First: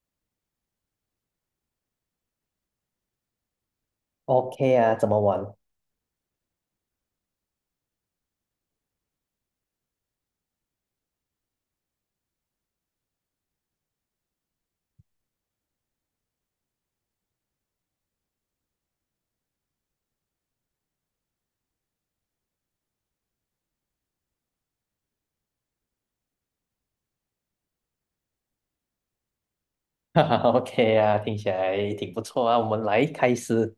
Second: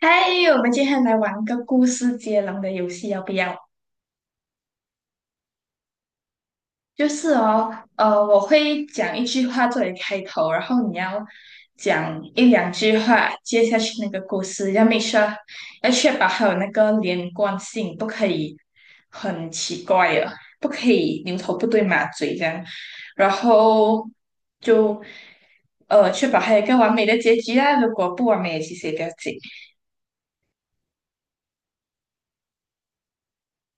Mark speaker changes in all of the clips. Speaker 1: 嗨，我们今天来玩个故事接龙的游戏，要不要？
Speaker 2: OK 啊，怎么玩？
Speaker 1: 我会讲一句话作为开头，然后你要讲一两句话接下去那个故事，要 make sure 要确保还有那个连贯性，不可以很奇怪的，不可以牛头不对马嘴这样，然后就呃确保还有一个完美的结局啊，如果不完美，其实也不要紧。
Speaker 2: 哈哈？OK 啊，听起来挺不错啊。我们来开始，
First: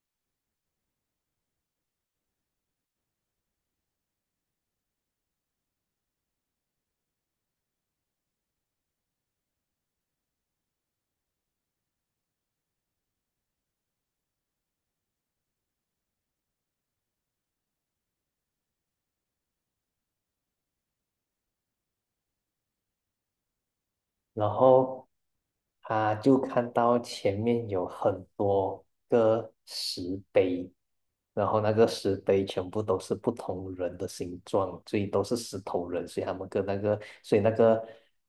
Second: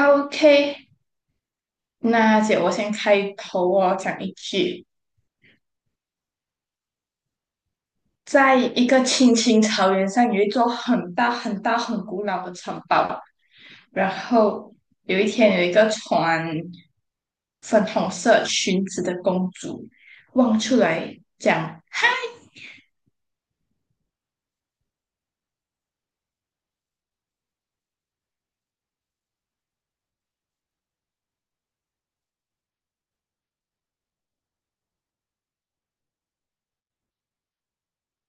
Speaker 1: OK，那姐，我先开头哦，讲一句，在一个青青草原上，有一座很大很大很古老的城堡。然后有一天，有一个穿粉红色裙子的公主望出来讲，
Speaker 2: 然后他就看到前面有很多个石碑，然后那个石碑全部都是不同人的形状，所以都是石头人，所以他们跟那个，所以那个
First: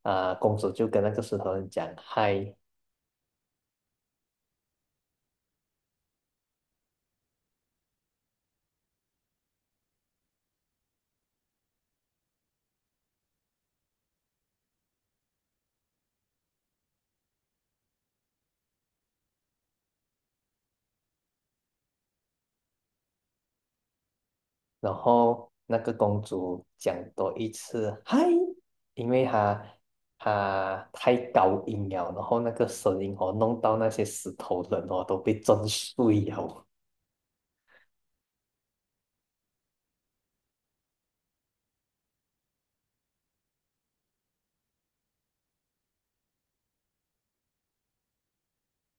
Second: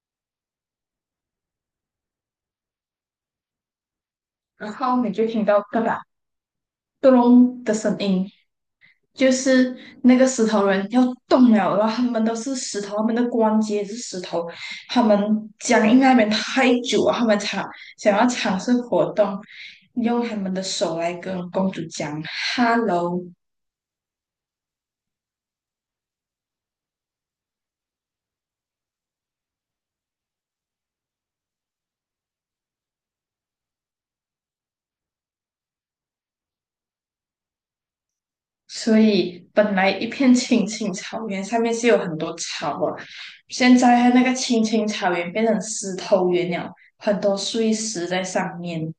Speaker 2: 公主就跟那个石头人讲嗨。
Speaker 1: 然后你就听到嘎啦咚隆的声音，就是那个石头人要动了，然后他们都是石头，他们的关节也是石头，他们僵硬在那边太久了，他们想要尝试活动，用他们的手来跟公主讲 "hello"。
Speaker 2: 然后那个公主讲多一次"嗨"，因为她太高音了，然后那个声音哦，弄到那些石头人哦都被震碎了。
Speaker 1: 所以本来一片青青草原，上面是有很多草啊，现在那个青青草原变成石头原了，很多碎石在上面。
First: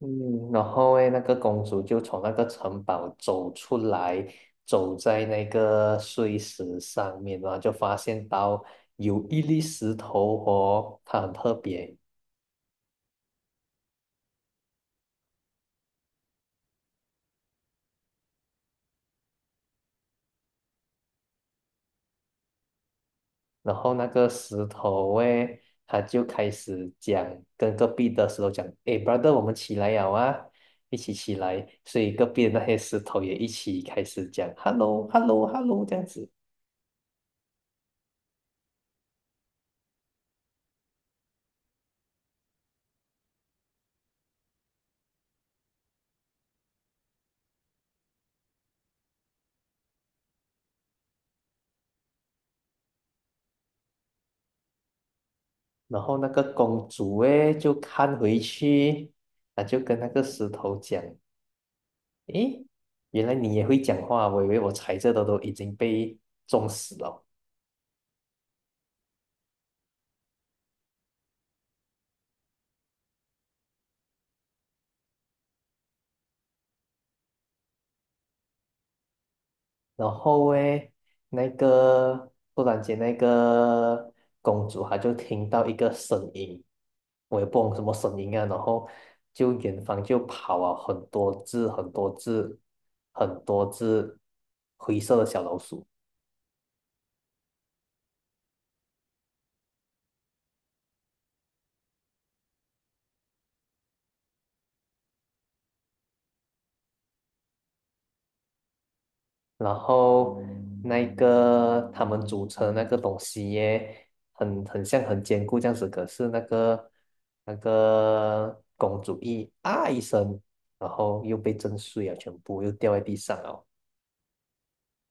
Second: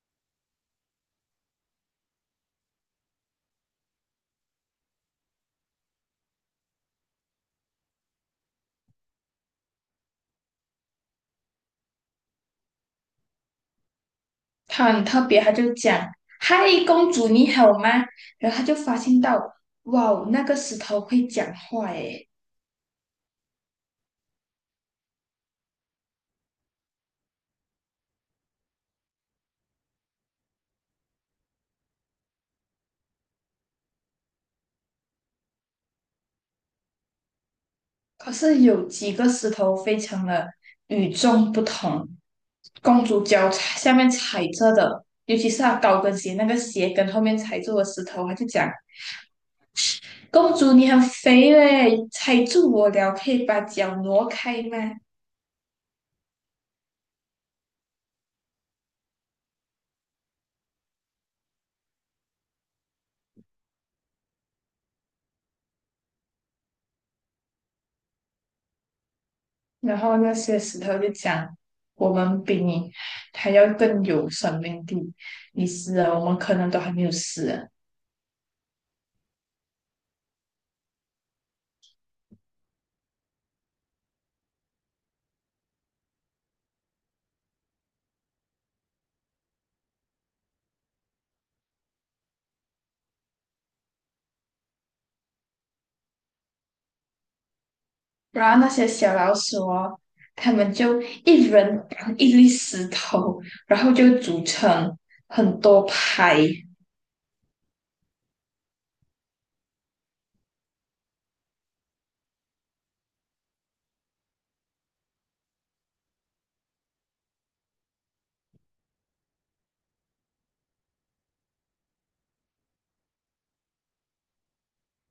Speaker 2: 嗯，然后诶，那个公主就从那个城堡走出来，走在那个碎石上面，然后就发现到有一粒石头哦，它很特别。
Speaker 1: 他很特别，他就讲："嗨，公主你好吗？"然后他就发现到，哇哦，那个石头会讲话诶，
Speaker 2: 然后那个石头诶，他就开始讲，跟隔壁的石头讲，诶，brother，我们起来呀，啊，一起起来。所以隔壁的那些石头也一起开始讲，hello，hello，hello 这样子。
Speaker 1: 可是有几个石头非常的与众不同。公主脚踩下面踩着的，尤其是她高跟鞋那个鞋跟后面踩住的石头，她就讲："公主你很肥嘞，踩住我了，可以把脚挪开吗？"
Speaker 2: 然后那个公主诶，就看回去，她就跟那个石头讲，诶，原来你也会讲话，我以为我踩这的都已经被撞死了。
Speaker 1: 然后那些石头就讲，我们比你还要更有生命力，你死了，我们可能都还没有死啊。
Speaker 2: 然后诶，突然间那个公主她就听到一个声音，我也不懂什么声音啊，然后就远方就跑了很多只灰色的小老鼠。
Speaker 1: 然后那些小老鼠哦，他们就一人扛一粒石头，然后就组成很多排。
Speaker 2: 然后他们组成那个东西耶，很像很坚固这样子，可是那个公主一啊一声，然后又被震碎啊，全部又掉在地上了。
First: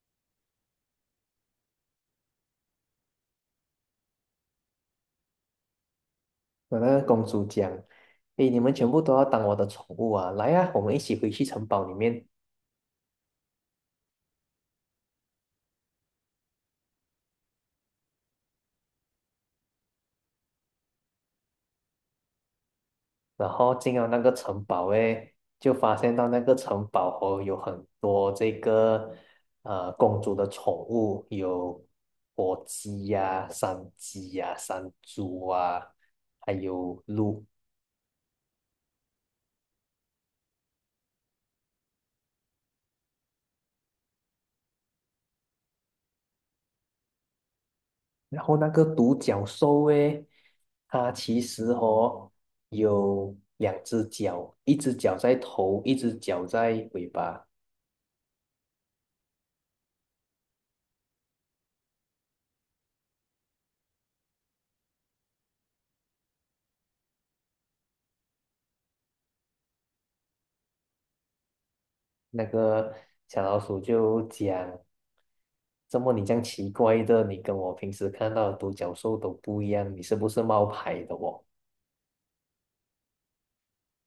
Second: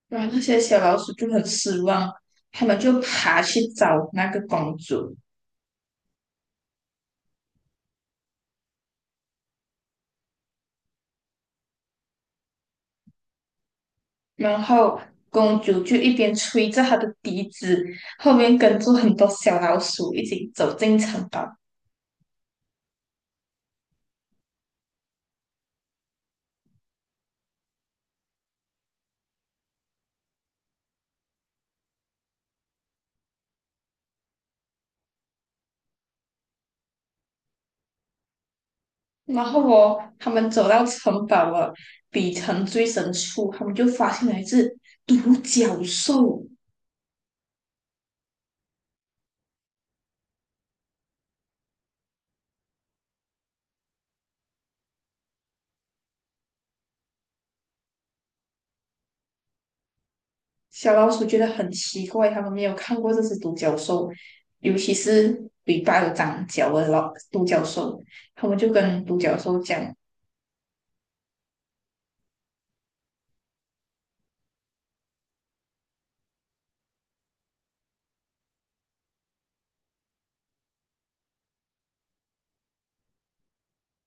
Speaker 1: 然后那些小老鼠就很失望，他们就爬去找那个公主，
Speaker 2: 那那个公主讲："诶，你们全部都要当我的宠物啊！来啊，我们一起回去城堡里面。"
Speaker 1: 然后公主就一边吹着她的笛子，后面跟着很多小老鼠一起走进城堡。
Speaker 2: 然后进了那个城堡诶，就发现到那个城堡哦有很多这个公主的宠物，有火鸡呀、山鸡呀、山猪啊，还有鹿。
Speaker 1: 然后哦，他们走到城堡了，底层最深处，他们就发现了一只独角兽。
Speaker 2: 然后那个独角兽诶，它其实哦有两只脚，一只脚在头，一只脚在尾巴。
Speaker 1: 小老鼠觉得很奇怪，他们没有看过这只独角兽，尤其是尾巴有长角的老独角兽。他们就跟独角兽讲：
Speaker 2: 那个小老鼠就讲，怎么你这样奇怪的？你跟我平时看到的独角兽都不一样，你是不是冒牌的哦？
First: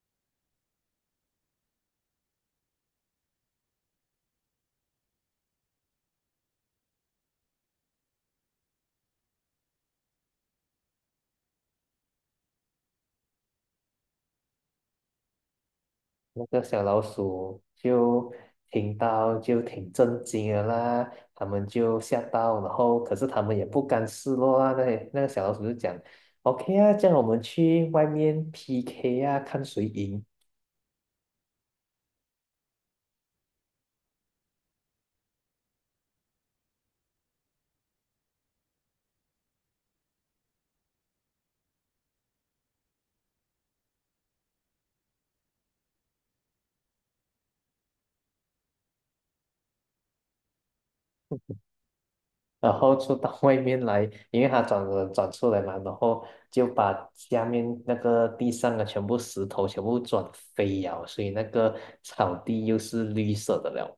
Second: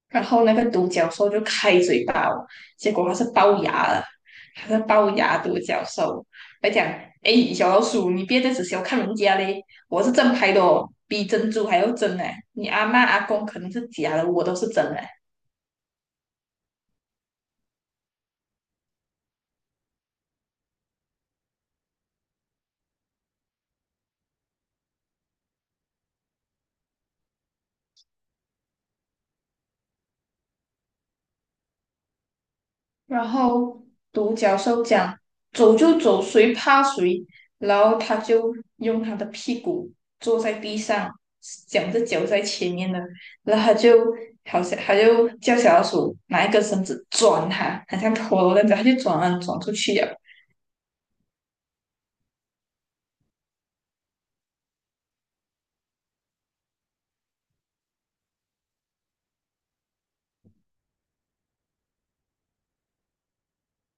Speaker 1: 然后那个独角兽就开嘴巴我，结果它是龅牙了，它是龅牙独角兽。它讲："哎，小老鼠，你别再只小看人家嘞，我是正牌的哦，比珍珠还要真哎！你阿妈阿公可能是假的，我都是真的。"
Speaker 2: 那个小老鼠就听到就挺震惊的啦，他们就吓到，然后可是他们也不甘示弱啊。那那个小老鼠就讲，OK 啊，这样我们去外面 PK 啊，看谁赢。
Speaker 1: 然后独角兽讲走就走，谁怕谁？然后他就用他的屁股坐在地上，两只脚在前面的，然后他就好像他就叫小老鼠拿一根绳子转他，好像陀螺那样子，他就转啊转出去了。
Speaker 2: 然后就到外面来，因为它转转转出来嘛，然后就把下面那个地上的全部石头全部转飞了，所以那个草地又是绿色的了。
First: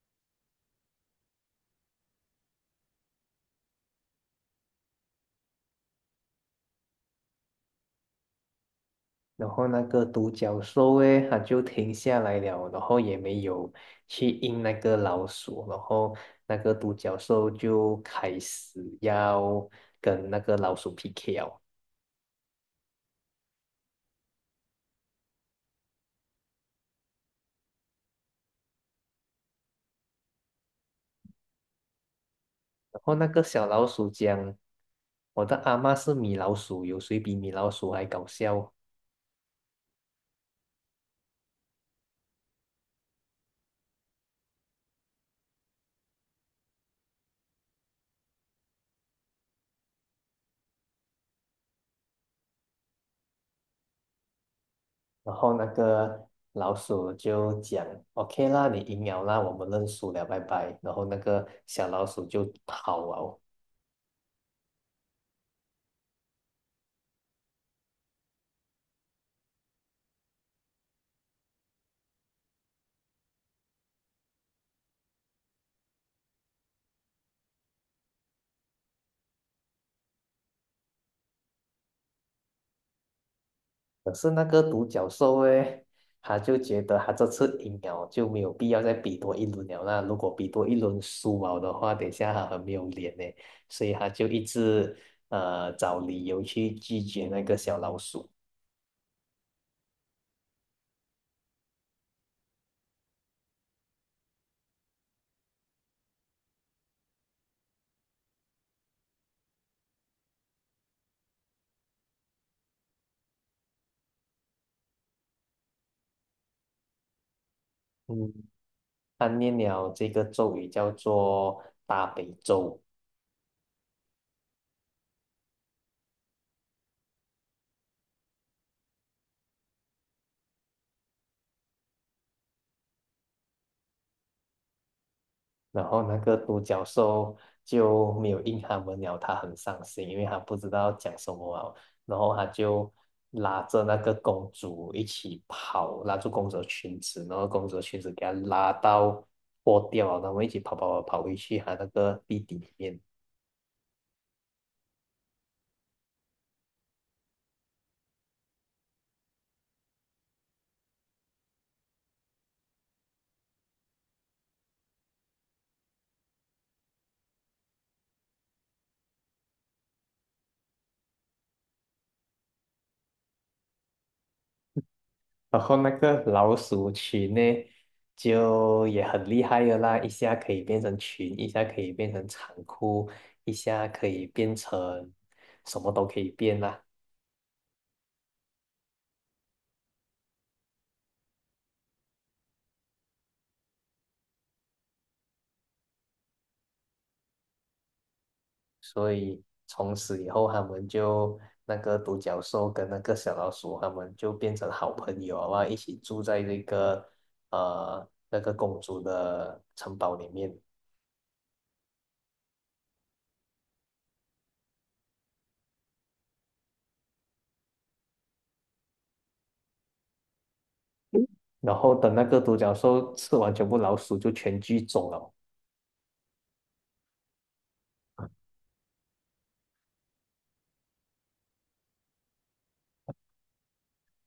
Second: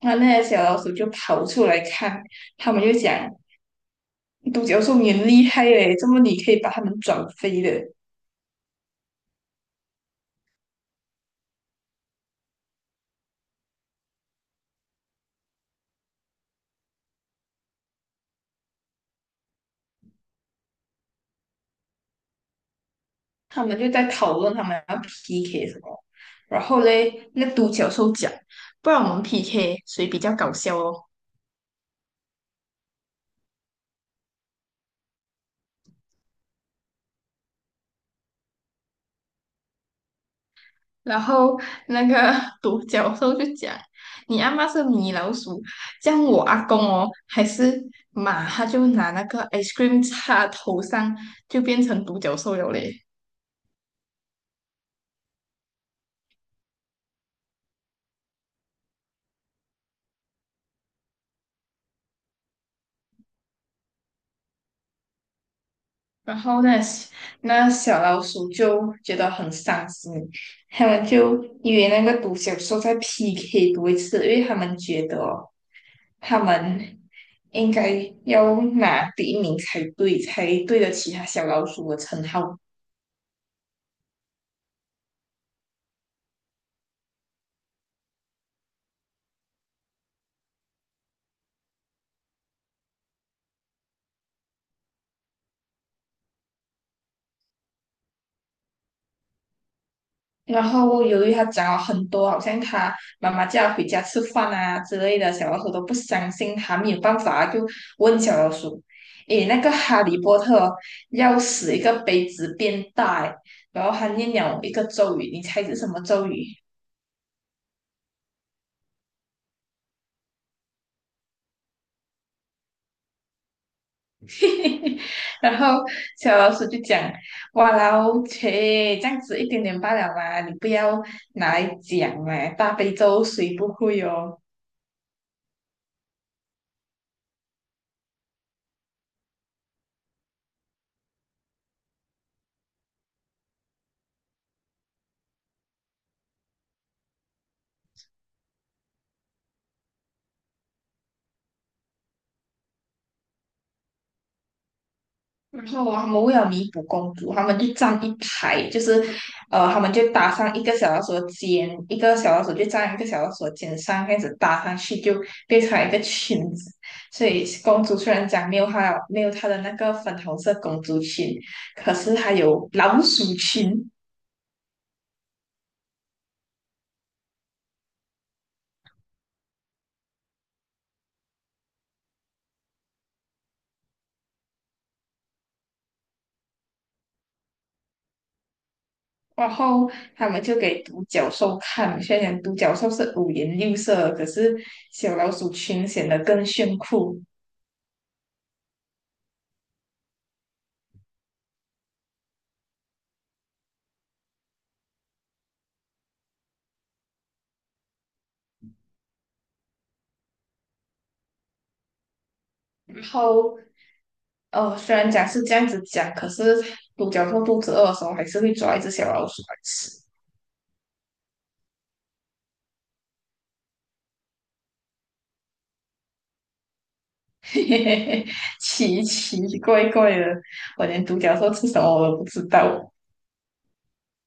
Speaker 1: 那那些小老鼠就跑出来看，他们就讲独角兽你很厉害嘞，怎么你可以把它们转飞的。
Speaker 2: 然后那个独角兽诶，它就停下来了，然后也没有去应那个老鼠，然后那个独角兽就开始要跟那个老鼠 PK 了。
Speaker 1: 他们就在讨论他们要 PK 什么，然后嘞，那独角兽讲，不然我们 PK 谁比较搞笑哦。
Speaker 2: 然后那个小老鼠讲："我的阿嬷是米老鼠，有谁比米老鼠还搞笑？"
Speaker 1: 然后那个 独角兽就讲，你阿妈是米老鼠，这样我阿公哦还是马，他就拿那个 ice cream 擦头上，就变成独角兽了嘞。
Speaker 2: 然后那个老鼠就讲："OK 啦，你赢了啦，我们认输了，拜拜。"然后那个小老鼠就跑了。
Speaker 1: 然后那小老鼠就觉得很伤心，他们就以为那个独角兽在 PK 多一次，因为他们觉得哦他们应该要拿第一名才对，才对得起他小老鼠的称号。
Speaker 2: 可是那个独角兽诶，他就觉得他这次赢了就没有必要再比多一轮了，那如果比多一轮输了的话，等一下他很没有脸呢，所以他就一直找理由去拒绝那个小老鼠。
Speaker 1: 然后由于他讲了很多，好像他妈妈叫他回家吃饭啊之类的，小老鼠都不相信他，没有办法，就问小老鼠："诶，那个哈利波特哦要使一个杯子变大诶，然后他念了一个咒语，你猜是什么咒语？"
Speaker 2: 嗯，他念了这个咒语叫做大悲咒。
Speaker 1: 然后小老鼠就讲："哇啦哦切，这样子一点点罢了嘛，你不要拿来讲嘛，大悲咒谁不会哦？"
Speaker 2: 然后那个独角兽就没有应他们了，他很伤心，因为他不知道讲什么啊。然后他就拉着那个公主一起跑，拉住公主的裙子，然后公主的裙子给她拉到破掉了，然后一起跑跑跑跑回去他那个地底里面。
Speaker 1: 然后啊他们为了弥补公主，他们就站一排，他们就搭上一个小老鼠的肩，一个小老鼠就站一个小老鼠的肩上，这样子搭上去就变成一个裙子。所以公主虽然讲没有她的那个粉红色公主裙，可是她有老鼠裙。
Speaker 2: 然后那个老鼠群呢，就也很厉害的啦，一下可以变成群，一下可以变成长裤，一下可以变成什么都可以变啦。
Speaker 1: 然后他们就给独角兽看，虽然独角兽是五颜六色，可是小老鼠裙显得更炫酷。
Speaker 2: 所以从此以后，他们就那个独角兽跟那个小老鼠，他们就变成好朋友啊，一起住在这个那个公主的城堡里面。
Speaker 1: 然后哦，虽然讲是这样子讲，可是独角兽肚子饿的时候还是会抓一只小老鼠来吃。
Speaker 2: 然后等那个独角兽吃完全部老鼠，就全剧终了。
Speaker 1: 嘿嘿嘿，奇奇怪怪的，我连独角兽吃什么我都不知道。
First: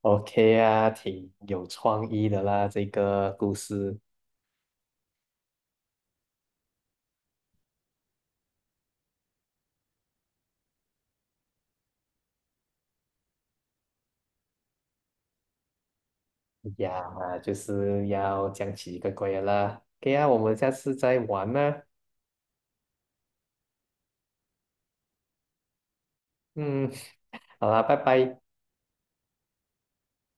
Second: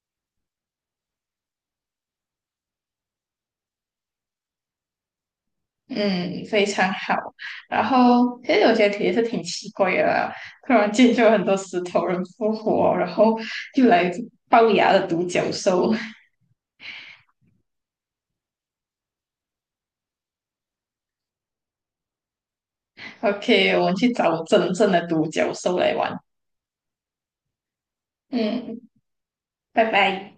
Speaker 2: OK 啊，挺有创意的啦，这个故事
Speaker 1: 嗯，非常好。然后其实觉得题也是挺奇怪的啦，突然间就有很多石头人复活，然后又来一只龅牙的独角兽。
Speaker 2: 呀，就是要讲几个怪的啦。OK 啊，我们下次再玩啦。
Speaker 1: OK，我们去找真正的独角兽来玩。
Speaker 2: 嗯，好啦，拜拜。
Speaker 1: 嗯，拜拜。